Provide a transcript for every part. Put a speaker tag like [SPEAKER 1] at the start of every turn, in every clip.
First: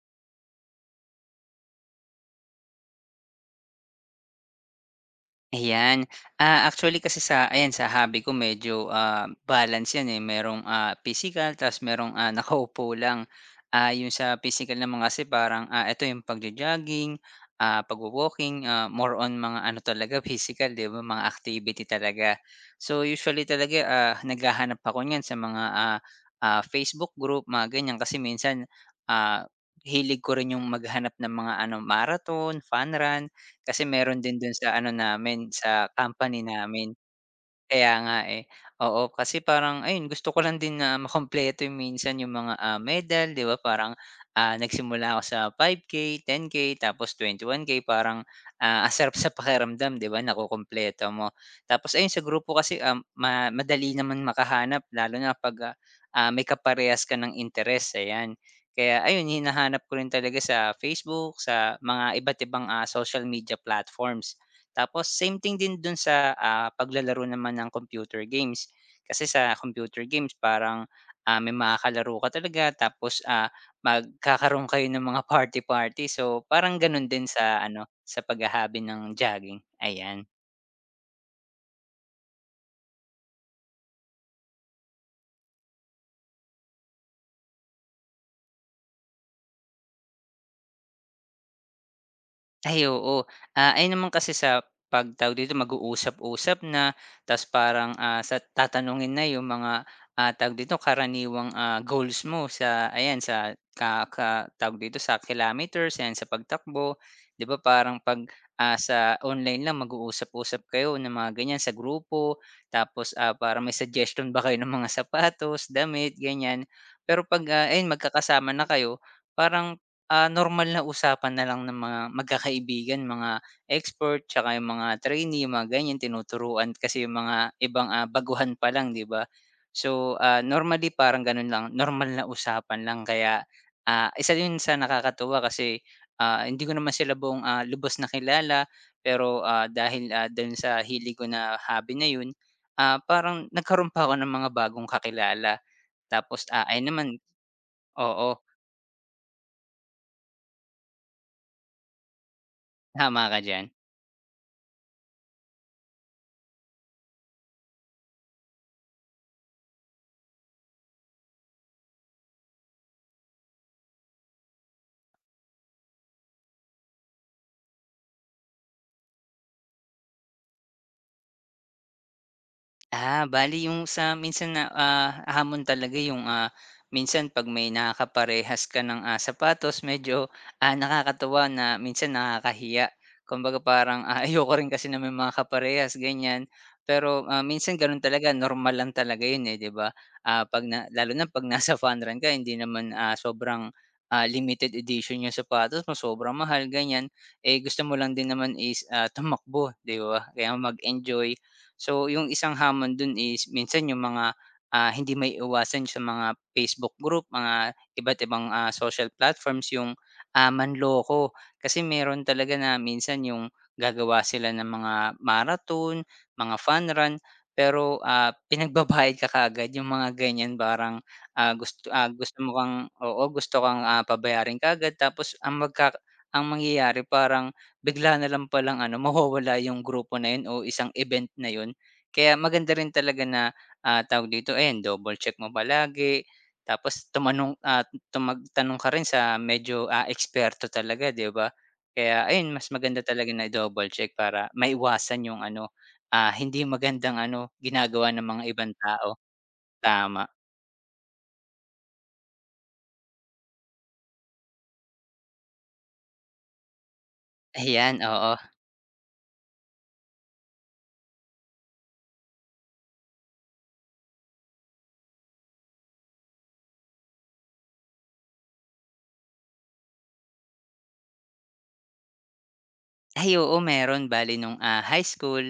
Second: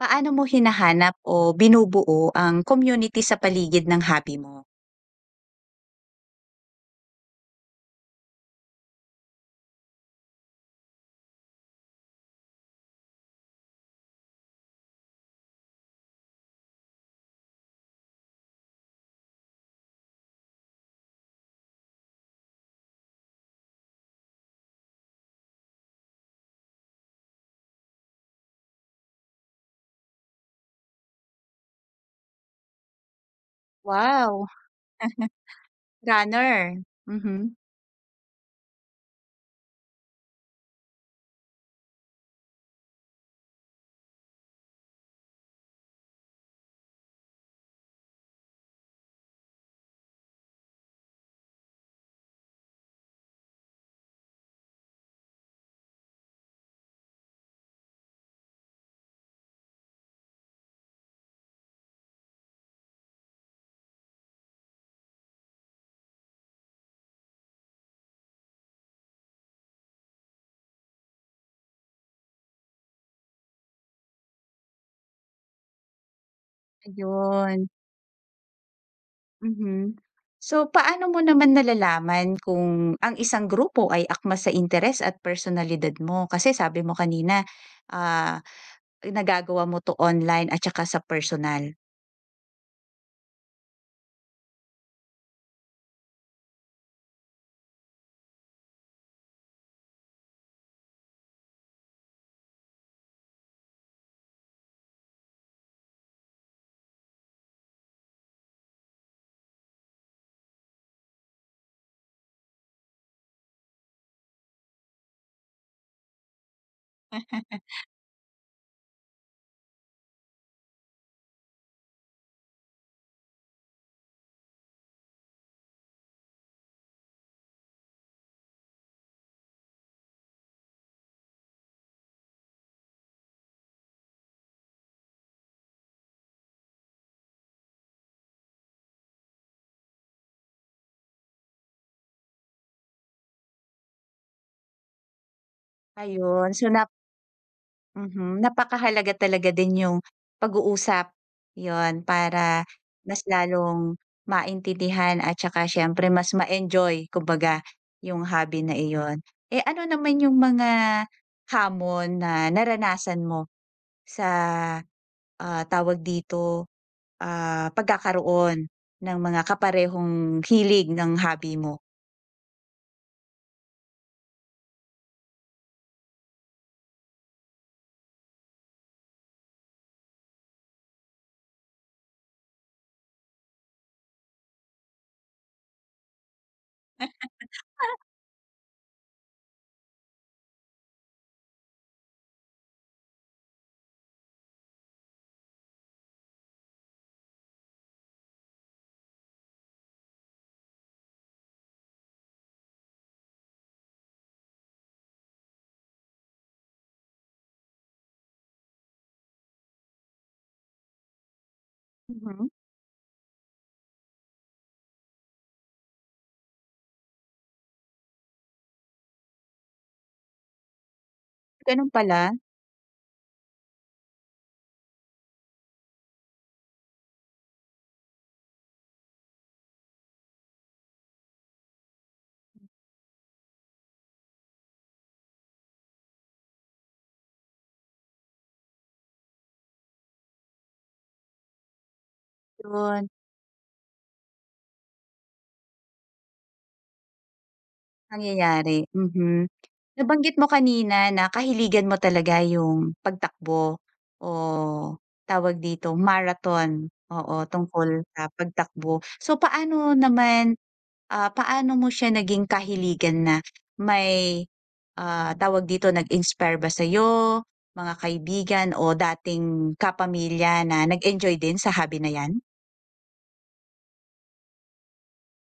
[SPEAKER 1] Paano mo hinahanap o binubuo ang community sa paligid ng hobby mo?
[SPEAKER 2] Ayan. Actually kasi sa ayan sa hobby ko medyo, balance 'yan, eh, merong, physical, ta's merong, nakaupo lang. Yung sa pisikal naman kasi parang, eto yung pagjo-jogging, pagwo-walking, more on mga ano talaga physical 'di ba, mga activity talaga. So, usually talaga, naghahanap ako niyan sa mga, Facebook group, mga ganiyan. Kasi minsan, ah, hilig ko rin yung maghanap ng mga ano, marathon, fun run, kasi meron din
[SPEAKER 1] Wow,
[SPEAKER 2] dun sa ano namin, sa company
[SPEAKER 1] runner.
[SPEAKER 2] namin,
[SPEAKER 1] Mhm.
[SPEAKER 2] kaya nga, eh. Oo, kasi parang ayun gusto ko lang din na makumpleto yung minsan yung mga, medal, 'di ba? Parang, nagsimula ako sa 5K, 10K, tapos 21K parang, ang sarap sa pakiramdam, 'di ba, nakukumpleto mo. Tapos ayun sa grupo kasi, madali naman makahanap lalo na 'pag, may kaparehas ka ng interes, ayan. Kaya ayun hinahanap ko rin talaga sa Facebook, sa mga iba't ibang, social media platforms. Tapos same thing din dun sa, paglalaro naman ng computer games. Kasi sa computer games parang, may makakalaro ka talaga tapos, magkakaroon kayo ng mga party-party. So, parang ganun din sa
[SPEAKER 1] Ayun,
[SPEAKER 2] ano, sa paghahabi ng jogging,
[SPEAKER 1] mhm.
[SPEAKER 2] ayan.
[SPEAKER 1] So, paano mo naman nalalaman kung ang isang grupo ay akma sa interes at personalidad mo? Kasi sabi mo kanina, ah, nagagawa mo 'to online at saka sa personal.
[SPEAKER 2] Ay, oo. Ayun naman kasi sa 'pag tawag dito, mag-uusap-usap na ta's parang, sa tatanungin na yung mga, tawag dito, karaniwang, goals mo sa ayan, sa ka ka tawag dito, sa kilometers, ayan, sa pagtakbo. 'Di ba parang 'pag, sa online lang mag-uusap-usap kayo ng mga ganyan sa grupo tapos, parang may suggestion ba kayo ng mga sapatos, damit, ganyan. Pero 'pag, ayun magkakasama na kayo, parang normal na usapan na lang ng mga magkakaibigan, mga expert, tsaka yung mga trainee, yung mga ganyan, tinuturuan kasi yung mga ibang, baguhan pa lang, 'di ba? So, normally parang gano'n lang, normal na usapan lang kaya, isa yun sa nakakatuwa kasi, hindi ko naman sila buong, lubos na kilala pero, dahil, dun sa hilig ko na hobby na yun, parang nagkaroon pa ako ng mga bagong kakilala. Tapos,
[SPEAKER 1] Ayun, so na.
[SPEAKER 2] ayun naman oo,
[SPEAKER 1] Mhm, napakahalaga talaga din yung pag-uusap, 'yun para
[SPEAKER 2] tama
[SPEAKER 1] mas
[SPEAKER 2] ka diyan.
[SPEAKER 1] lalong maintindihan at saka siyempre mas ma-enjoy kumbaga yung hobby na iyon. Eh, ano naman yung mga hamon na naranasan mo sa, tawag dito, pagkakaroon ng mga kaparehong hilig ng hobby mo?
[SPEAKER 2] Bali yung sa minsan na, hamon talaga yung, minsan 'pag may nakakaparehas ka ng, sapatos medyo, nakakatuwa na minsan nakakahiya. Kumbaga parang, ayoko rin kasi na may mga kaparehas ganyan. Pero, minsan gano'n talaga normal lang talaga 'yun, eh, 'di ba? 'Pag na lalo na 'pag nasa fun run ka hindi naman, sobrang, limited edition yung sapatos mo, sobrang mahal ganyan. Eh, gusto mo lang din naman is, tumakbo, 'di ba? Kaya mag-enjoy. So yung isang hamon dun is minsan yung mga, hindi maiiwasan sa mga Facebook group, mga iba't ibang, social platforms yung, manloko. Kasi meron
[SPEAKER 1] Mhm,
[SPEAKER 2] talaga na minsan yung gagawa sila ng mga marathon, mga fun run, pero, pinagbabayad ka kaagad yung mga ganyan parang,
[SPEAKER 1] ganun pala,
[SPEAKER 2] gusto mo kang oo, gusto kang, pabayarin kaagad tapos ang mangyayari parang bigla na lang palang ano, mawawala yung grupo na yun o isang event na yun. Kaya maganda rin talaga na, tawag dito, ayan double check mo palagi tapos tumanong at tanong ka rin sa medyo, eksperto talaga, 'di ba? Kaya ayun, mas maganda
[SPEAKER 1] 'yun.
[SPEAKER 2] talaga na double check para maiwasan yung ano, hindi magandang ano, ginagawa ng mga ibang
[SPEAKER 1] Nangyayari,
[SPEAKER 2] tao.
[SPEAKER 1] mhm.
[SPEAKER 2] Tama,
[SPEAKER 1] Nabanggit mo kanina na kahiligan mo talaga yung pagtakbo o tawag dito, marathon, oo, tungkol
[SPEAKER 2] ayan,
[SPEAKER 1] sa
[SPEAKER 2] oo.
[SPEAKER 1] pagtakbo. So, paano naman, paano mo siya naging kahiligan na may, tawag dito, nag-inspire ba sa'yo, mga kaibigan o dating kapamilya na nag-enjoy din sa hobby na 'yan?
[SPEAKER 2] Ay, oo, meron. Bali nung, high school,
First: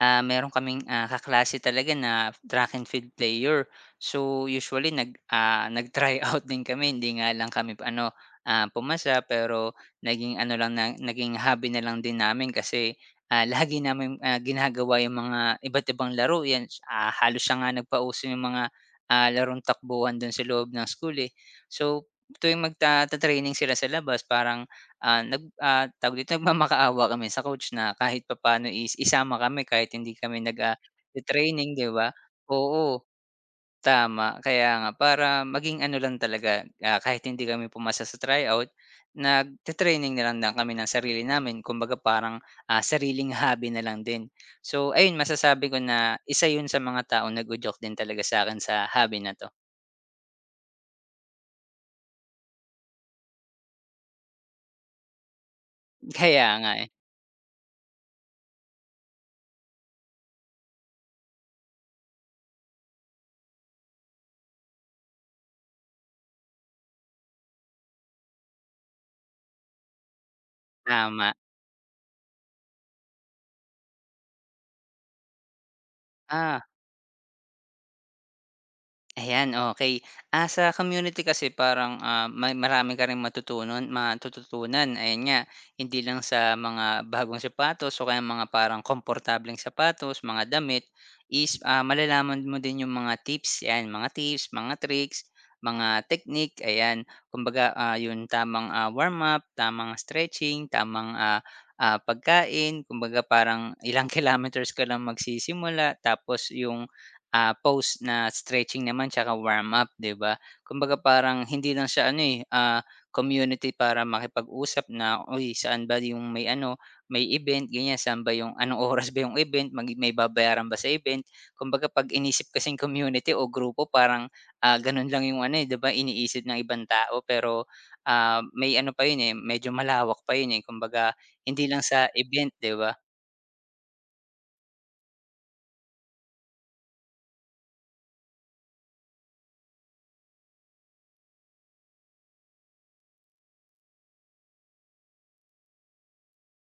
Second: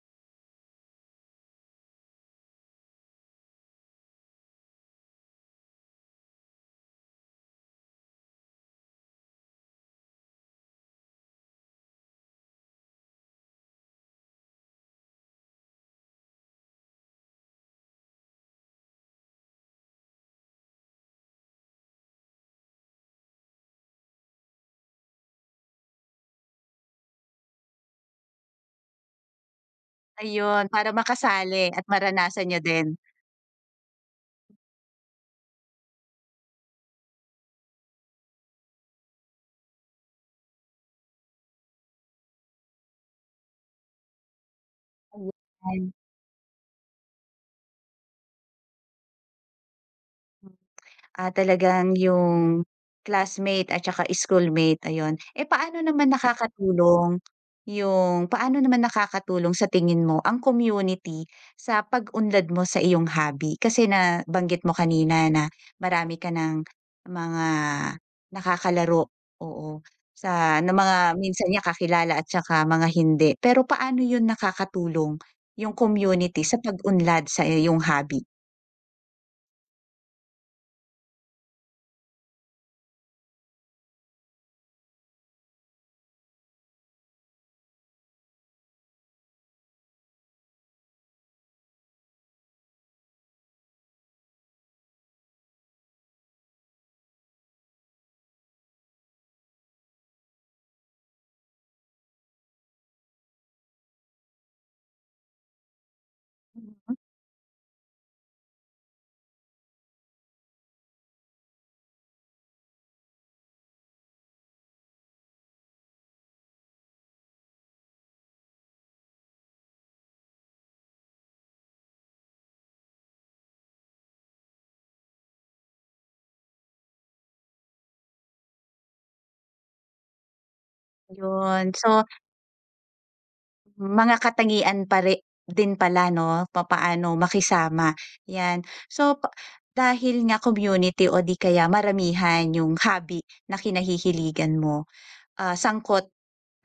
[SPEAKER 2] meron kaming, kaklase talaga na track and field player. So, usually nag-tryout din kami hindi nga lang kami ano, pumasa pero naging ano lang na naging hobby na lang din namin kasi, lagi naming, ginagawa yung mga iba't ibang laro yan, halos siya nga nagpauso yung mga, larong takbuhan dun sa loob ng school, eh. So, tuwing magta training sila sa labas parang, tawag dito, nagmamakaawa kami sa coach na kahit papaano is isama kami kahit hindi kami
[SPEAKER 1] Ayun, para makasali
[SPEAKER 2] training
[SPEAKER 1] at
[SPEAKER 2] 'di ba?
[SPEAKER 1] maranasan niyo din,
[SPEAKER 2] Oo, tama. Kaya nga, para maging ano lang talaga, kahit hindi kami pumasa sa tryout, nagti-training na lang na kami ng sarili namin. Kumbaga parang, sariling hobby na lang din. So ayun, masasabi ko
[SPEAKER 1] ayan.
[SPEAKER 2] na isa 'yun sa mga taong nag-udyok din talaga sa akin sa hobby na 'to.
[SPEAKER 1] Ah, talagang yung classmate at saka schoolmate, ayun. Eh, paano naman
[SPEAKER 2] Kaya nga, eh.
[SPEAKER 1] nakakatulong yung paano naman nakakatulong sa tingin mo ang community sa pag-unlad mo sa iyong hobby? Kasi nabanggit mo kanina na marami ka ng mga nakakalaro, oo, sa na mga
[SPEAKER 2] Tama.
[SPEAKER 1] minsan niya kakilala at saka mga hindi. Pero paano yun nakakatulong yung community sa
[SPEAKER 2] Oo.
[SPEAKER 1] pag-unlad sa iyong hobby?
[SPEAKER 2] Ayan, okey. Sa community kasi parang, marami ka ring matututunan, ayan nga. Hindi lang sa mga bagong sapatos o kaya mga parang komportableng sapatos, mga damit is, malalaman mo din yung mga tips, 'yan, mga tips, mga tricks, mga technique, ayan. Kumbaga, yung tamang, warm up, tamang stretching, tamang, pagkain. Kumbaga parang ilang kilometers ka lang magsisimula tapos yung pose na stretching naman tsaka warm up, 'di ba? Kumbaga parang hindi lang siya ano, eh, community para makipag-usap na, "Uy, saan ba yung may ano, may event?" Ganyan, "Saan ba yung anong oras ba yung event? May babayaran ba sa event?" Kumbaga 'pag inisip kasing community o grupo parang, ganun lang yung ano, eh, 'di ba, iniisip ng ibang tao pero, may ano pa yun, eh, medyo malawak pa yun, eh. Kumbaga hindi
[SPEAKER 1] Yun.
[SPEAKER 2] lang
[SPEAKER 1] So,
[SPEAKER 2] sa event, 'di ba?
[SPEAKER 1] mga katangian pa ri din pala 'no, papaano makisama, 'yan. So, pa dahil nga community o di kaya maramihan yung hobby na kinahihiligan mo, sangkot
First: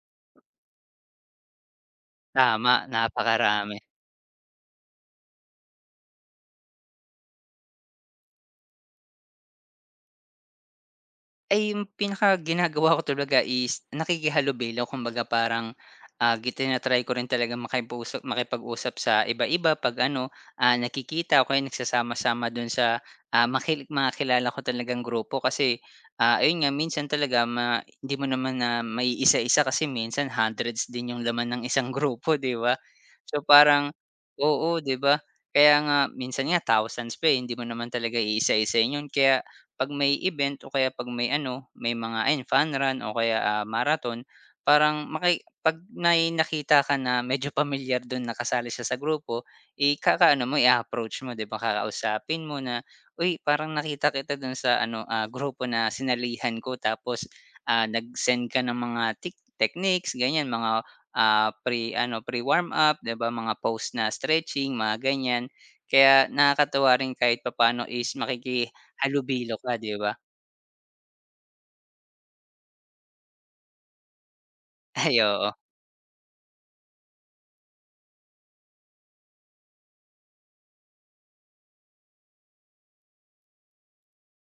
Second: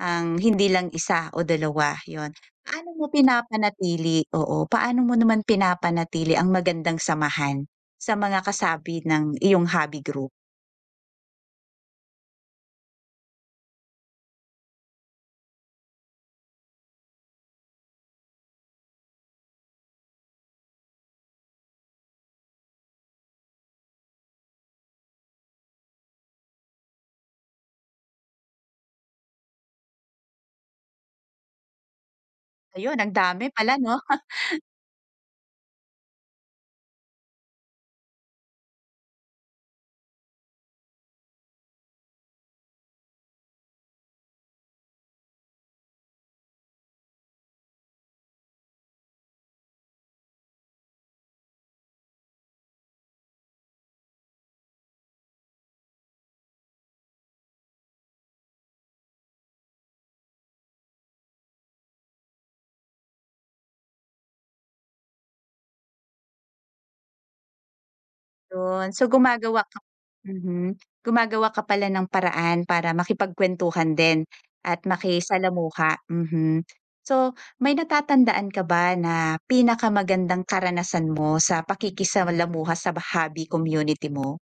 [SPEAKER 1] ang hindi lang isa o dalawa, yon.
[SPEAKER 2] Tama,
[SPEAKER 1] Paano mo
[SPEAKER 2] napakarami.
[SPEAKER 1] pinapanatili oo, paano mo naman pinapanatili ang magandang samahan sa mga kasabi ng iyong hobby group?
[SPEAKER 2] Ay yung pinaka ginagawa ko talaga is nakikihalubilo kumbaga parang, tina-try ko rin talagang makipag-usap sa iba-iba 'pag ano, nakikita o kaya nagsasama-sama dun sa, mga kilala ko talagang grupo kasi, ayun nga minsan talaga hindi mo naman na may isa isa kasi minsan hundreds din yung laman ng isang grupo 'di ba?
[SPEAKER 1] Ayun, ang
[SPEAKER 2] So
[SPEAKER 1] dami pala
[SPEAKER 2] parang
[SPEAKER 1] 'no?
[SPEAKER 2] oo 'di ba? Kaya nga minsan nga thousands pa, eh, hindi mo naman talaga iisa isa yun kaya 'pag may event o kaya 'pag may ano, may mga ayun fun run o kaya, marathon, parang 'pag may nakita ka na medyo pamilyar dun na kasali siya sa grupo, ikakaano mo, i approach mo 'di ba, kakausapin mo na, "Uy, parang nakita kita dun sa ano, grupo na sinalihan ko tapos, nag-send ka ng mga techniques ganyan, mga, pre ano, pre-warm up 'di ba, mga pose na stretching, mga ganyan." Kaya nakakatuwa rin kahit papaano is
[SPEAKER 1] Yun, so
[SPEAKER 2] halubilo
[SPEAKER 1] gumagawa
[SPEAKER 2] ka,
[SPEAKER 1] ka,
[SPEAKER 2] 'di ba?
[SPEAKER 1] mhm, gumagawa ka pala ng paraan para makipagkuwentuhan din at
[SPEAKER 2] Ay, oo.
[SPEAKER 1] makisalamuha, mhm. So, may natatandaan ka ba na pinakamagandang karanasan mo sa pakikisalamuha sa hobby community mo?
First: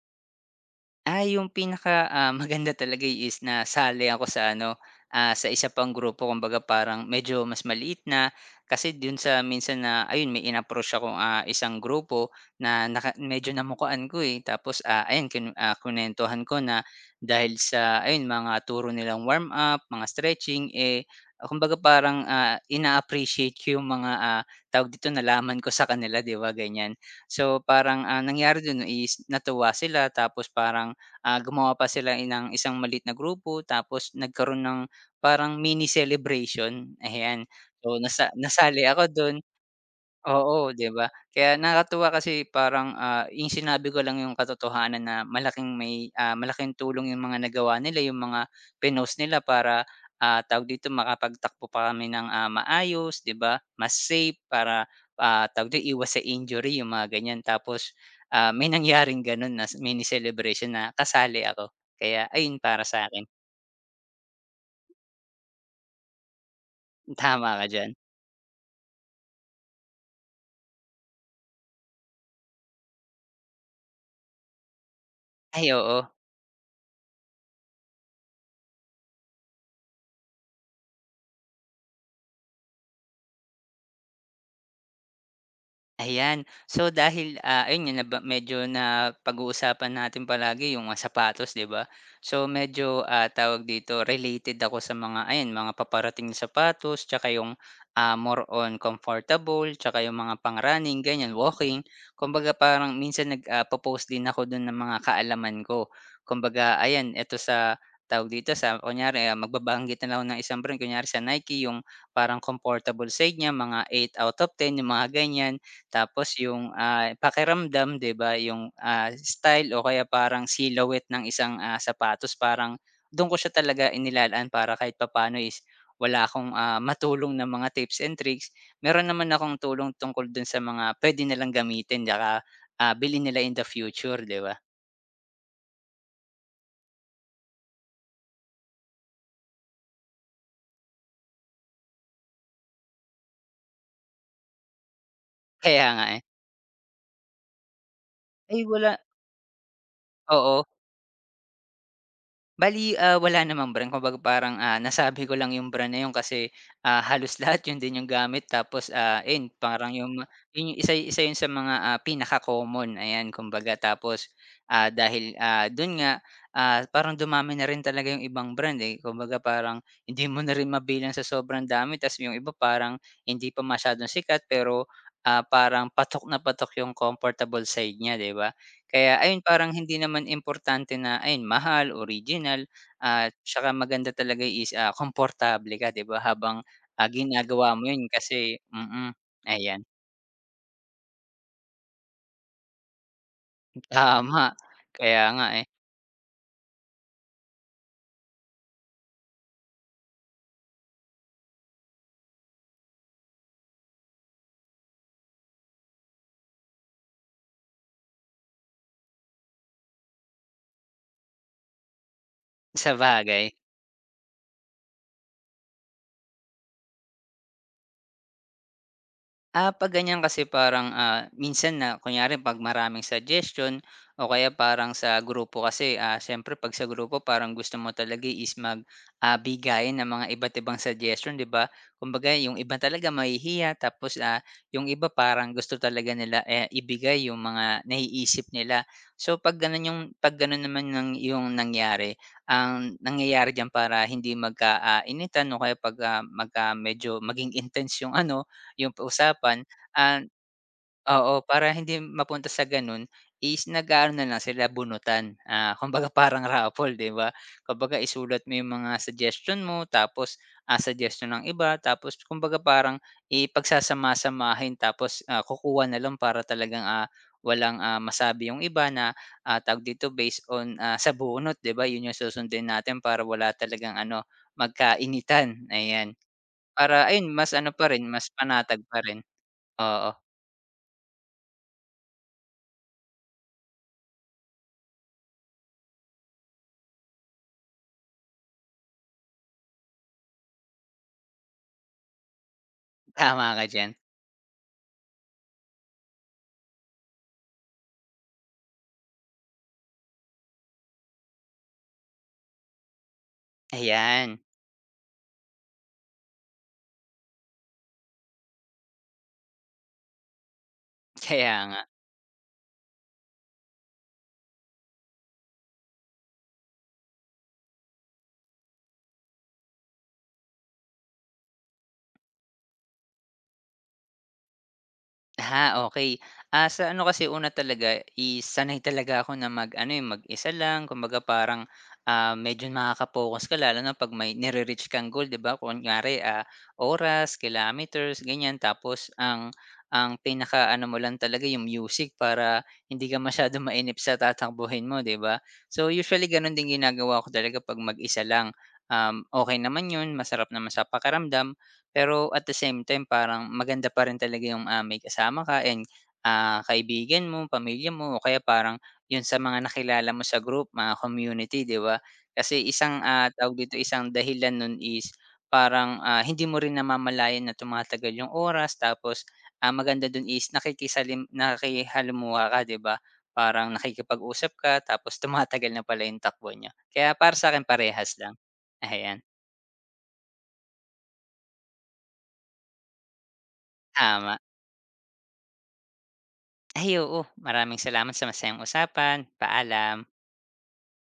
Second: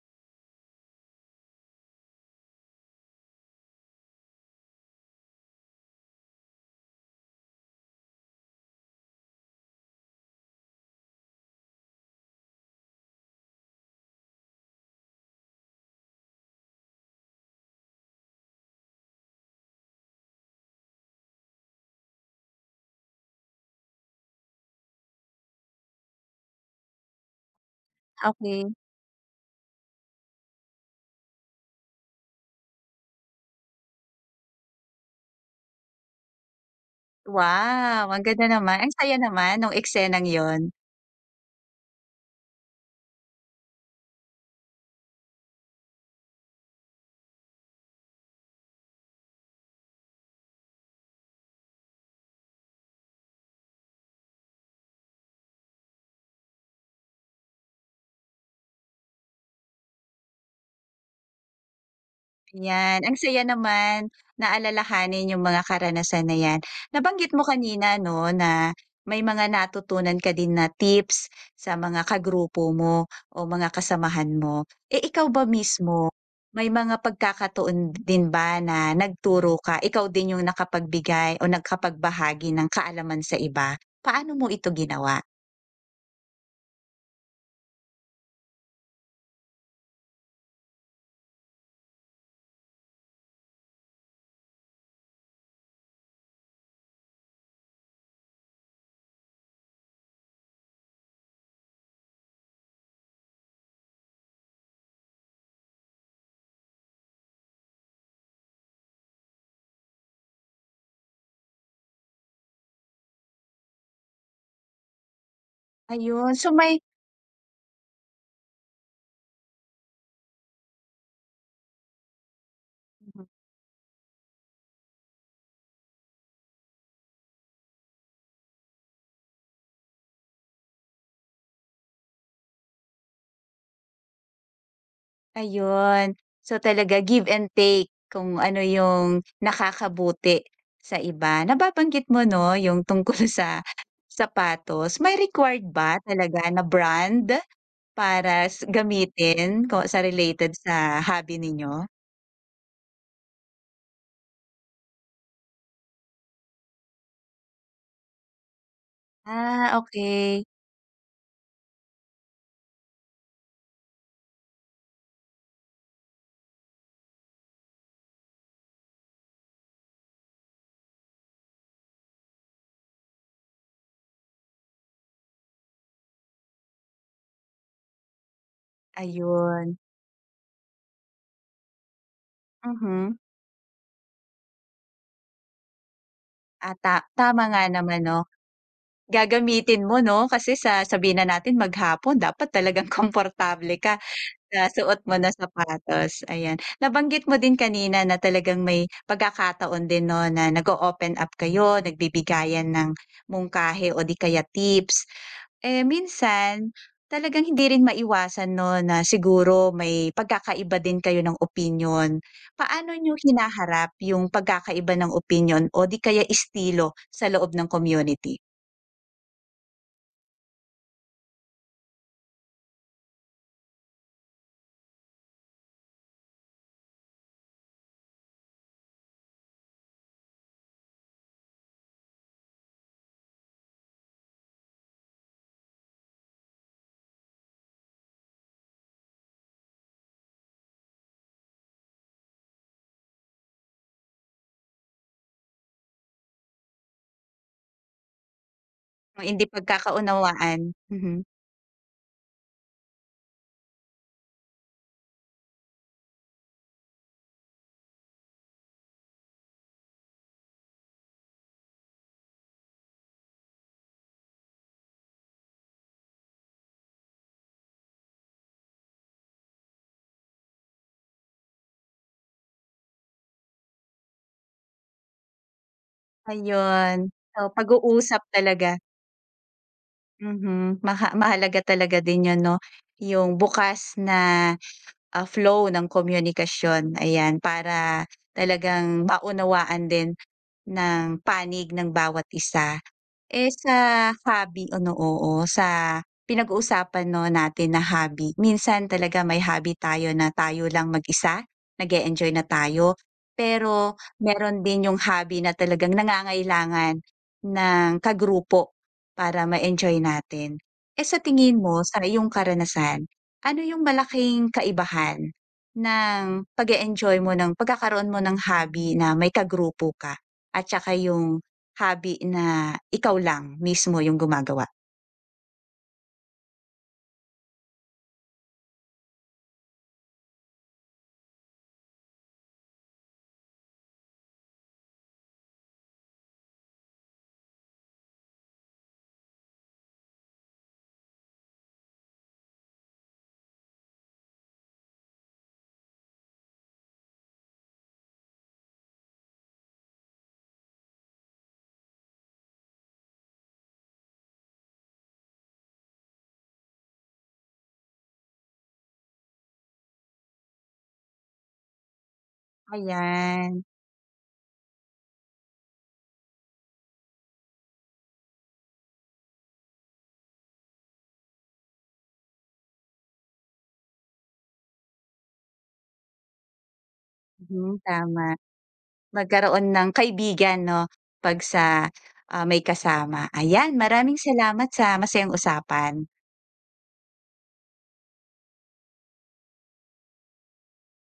[SPEAKER 2] Yung pinaka, maganda talaga is na sali ako sa ano, sa isa pang grupo kumbaga parang medyo mas maliit na. Kasi dun sa minsan na ayun may in-approach akong, isang grupo na medyo namukaan ko, eh. Tapos, ayun kinwentuhan ko na dahil sa ayun mga turo nilang warm up, mga stretching, eh, kumbaga parang, ina-appreciate ko yung mga, tawag dito nalaman ko sa kanila 'di ba, ganyan. So, parang ang nangyari
[SPEAKER 1] Okay.
[SPEAKER 2] dun is natuwa sila tapos parang gumawa pa sila ng isang maliit na grupo tapos nagkaroon ng parang mini celebration, ayan. So
[SPEAKER 1] Wow, ang ganda naman,
[SPEAKER 2] nasali
[SPEAKER 1] ang
[SPEAKER 2] ako
[SPEAKER 1] saya
[SPEAKER 2] dun,
[SPEAKER 1] naman nung eksenang yon.
[SPEAKER 2] oo, 'di ba? Kaya nakakatuwa kasi parang, yung sinabi ko lang yung katotohanan na malaking tulong yung mga nagawa nila, yung mga pinost nila para, tawag dito, makapagtakbo pa kami ng, maayos, 'di ba? Mas safe para, tawag dun, iwas sa injury, yung mga ganyan. Tapos, may nangyaring ganun na mini celebration na kasali ako. Kaya ayun para
[SPEAKER 1] Ayan, ang
[SPEAKER 2] sa'kin,
[SPEAKER 1] saya naman na alalahanin yung mga karanasan na yan. Nabanggit mo
[SPEAKER 2] tama ka diyan.
[SPEAKER 1] kanina 'no, na may mga natutunan ka din na tips sa mga kagrupo mo o mga kasamahan mo. Eh, ikaw ba
[SPEAKER 2] Ay, oo.
[SPEAKER 1] mismo, may mga pagkakataon din ba na nagturo ka, ikaw din yung nakapagbigay o nakapagbahagi ng kaalaman sa iba? Paano mo ito ginawa?
[SPEAKER 2] Ayan. So dahil, ayun nga medyo napag-uusapan natin palagi yung mga sapatos, 'di ba? So medyo, tawag dito, related ako sa mga ayan, mga paparating na sapatos tsaka yung, more on comfortable tsaka yung mga pang-running, ganyan, walking. Kumbaga parang minsan nag post din ako dun ng mga kaalaman ko. Kumbaga ayan, eto sa tawag dito, sa kunyari, magbabanggit na lang ako ng isang brand, kunyari sa Nike yung parang comfortable side niya, mga eight out of ten yung mga ganyan. Tapos
[SPEAKER 1] Ayun, so
[SPEAKER 2] yung,
[SPEAKER 1] may.
[SPEAKER 2] pakiramdam 'di ba yung, style o kaya parang silhouette ng isang, sapatos parang do'n ko siya talaga inilalaan para kahit papaano is wala akong, matulong na mga tips and tricks. Meron naman akong tulong tungkol do'n sa mga puwede nilang gamitin 'tsaka, bilhin nila in the future 'di ba?
[SPEAKER 1] Ayun. So, talaga give and take kung ano yung nakakabuti sa iba. Nababanggit mo 'no, yung tungkol sa sapatos. May required
[SPEAKER 2] Kaya
[SPEAKER 1] ba
[SPEAKER 2] nga, eh.
[SPEAKER 1] talaga na brand para
[SPEAKER 2] Ay,
[SPEAKER 1] s
[SPEAKER 2] wala,
[SPEAKER 1] gamitin ko sa related
[SPEAKER 2] oo.
[SPEAKER 1] sa hobby ninyo?
[SPEAKER 2] Bali wala namang brand kumbaga parang, nasabi ko lang yung brand na yun kasi, halos lahat yun din yung gamit tapos, ayun
[SPEAKER 1] Ah,
[SPEAKER 2] parang
[SPEAKER 1] okay.
[SPEAKER 2] yun yung isa isa yun sa mga, pinaka-common ayan kumbaga tapos, dahil, dun nga, parang dumami na rin talaga yung ibang brand, eh, kumbaga parang hindi mo na rin mabilang sa sobrang dami ta's yung iba parang hindi pa masyadong sikat pero, parang patok na patok yung comfortable side niya, 'di ba? Kaya ayun, parang
[SPEAKER 1] Ayun,
[SPEAKER 2] hindi naman importante na ayun mahal, original
[SPEAKER 1] mhm.
[SPEAKER 2] at tsaka maganda talaga is, komportable ka 'di ba habang,
[SPEAKER 1] Ah, ta tama nga
[SPEAKER 2] ginagawa mo
[SPEAKER 1] naman
[SPEAKER 2] yun
[SPEAKER 1] 'no.
[SPEAKER 2] kasi ayan,
[SPEAKER 1] Gagamitin mo 'no, kasi sa sabihin na natin maghapon dapat talagang komportable ka.
[SPEAKER 2] tama.
[SPEAKER 1] Nasuot mo
[SPEAKER 2] Kaya
[SPEAKER 1] na
[SPEAKER 2] nga eh,
[SPEAKER 1] sapatos, ayan. Nabanggit mo din kanina na talagang may pagkakataon din 'no, na nag-o-open up kayo, nagbibigayan ng mungkahi o di kaya tips. Eh, minsan talagang hindi rin maiwasan 'no, na siguro may pagkakaiba din kayo ng opinyon. Paano
[SPEAKER 2] sa
[SPEAKER 1] niyo
[SPEAKER 2] bagay.
[SPEAKER 1] hinaharap yung pagkakaiba ng opinyon o di kaya estilo sa loob ng community?
[SPEAKER 2] 'Pag ganyan kasi parang, minsan na kunyari 'pag maraming suggestion o kaya parang sa grupo kasi, siyempre 'pag sa grupo parang gusto mo talaga is bigayan ng mga iba't ibang suggestion, 'di ba? Kumbaga yung iba talaga mahihiya tapos, yung iba parang gusto talaga nila, eh, ibigay yung mga naiisip nila. So 'pag gano'n yung 'pag gano'n naman ng yung nangyari, ang nangyayari diyan para hindi initan o kaya 'pag, medyo maging intense yung ano, yung
[SPEAKER 1] Yung hindi
[SPEAKER 2] usapan, ah,
[SPEAKER 1] pagkakaunawaan, mhm,
[SPEAKER 2] oo, para hindi mapunta sa gano'n is nag-aano na lang sila bunutan. Kumbaga parang raffle, 'di ba? Kumbaga isulat mo yung mga suggestion mo tapos, suggestion ng iba tapos kumbaga parang ipagsasama-samahin tapos, kukuha na lang para talagang, walang, masabi yung iba na, tawag dito, based on, sa bunot, 'di ba? Yun yung susundin natin para wala talagang ano, magkainitan, ayan. Para
[SPEAKER 1] ayun.
[SPEAKER 2] ayun mas
[SPEAKER 1] So,
[SPEAKER 2] ano pa rin,
[SPEAKER 1] pag-uusap
[SPEAKER 2] mas
[SPEAKER 1] talaga.
[SPEAKER 2] panatag pa rin. Oo,
[SPEAKER 1] Mhm, maha mahalaga talaga din 'yun 'no, yung bukas na, flow ng komunikasyon, ayan. Para talagang maunawaan din ng panig ng bawat isa.
[SPEAKER 2] tama
[SPEAKER 1] Eh,
[SPEAKER 2] ka diyan.
[SPEAKER 1] sa hobby ano, oo, sa pinag-uusapan 'no, natin na hobby, minsan talaga may hobby tayo na tayo lang mag-isa, nag enjoy na tayo. Pero
[SPEAKER 2] Ayan,
[SPEAKER 1] meron din yung hobby na talagang nangangailangan ng kagrupo para ma-enjoy natin. Eh, sa
[SPEAKER 2] kaya
[SPEAKER 1] tingin
[SPEAKER 2] nga.
[SPEAKER 1] mo, sa iyong karanasan, ano yung malaking kaibahan ng pag enjoy mo ng pagkakaroon mo ng hobby na may kagrupo ka at saka yung hobby na ikaw lang mismo yung gumagawa.
[SPEAKER 2] Ha, okay. Sa ano kasi una talaga isanay talaga ako na eh, mag-isa lang kumbaga parang, medyo nakaka-focus ka lalo na 'pag may nire-reach kang goal 'di ba, kunyari, oras, kilometers, ganyan. Tapos ang pinakaano mo lang talaga yung music para hindi ka masyadong mainip sa tatakbuhin mo 'di ba? So, usually gano'n din ginagawa ko talaga 'pag mag-isa lang. Okay naman 'yun, masarap naman sa pakiramdam. Pero at the same time parang maganda pa rin talaga yung, may kasama ka and, kaibigan mo, pamilya mo o kaya parang yun sa mga nakilala mo sa group, mga community, 'di ba? Kasi isang,
[SPEAKER 1] Ayan,
[SPEAKER 2] tawag dito, isang dahilan nun is parang, hindi mo rin namamalayan na tumatagal yung oras tapos, maganda dun is nakikihalumuha ka, 'di ba? Parang nakikipag-usap ka tapos tumatagal na pala yung takbo niyo. Kaya para sa akin
[SPEAKER 1] mhm,
[SPEAKER 2] parehas
[SPEAKER 1] tama.
[SPEAKER 2] lang. Ayan,
[SPEAKER 1] Magkaroon ng kaibigan 'no, 'pag sa, may kasama. Ayan, maraming
[SPEAKER 2] tama.
[SPEAKER 1] salamat sa masayang usapan.
[SPEAKER 2] Ay, oo, maraming salamat sa masayang usapan. Paalam.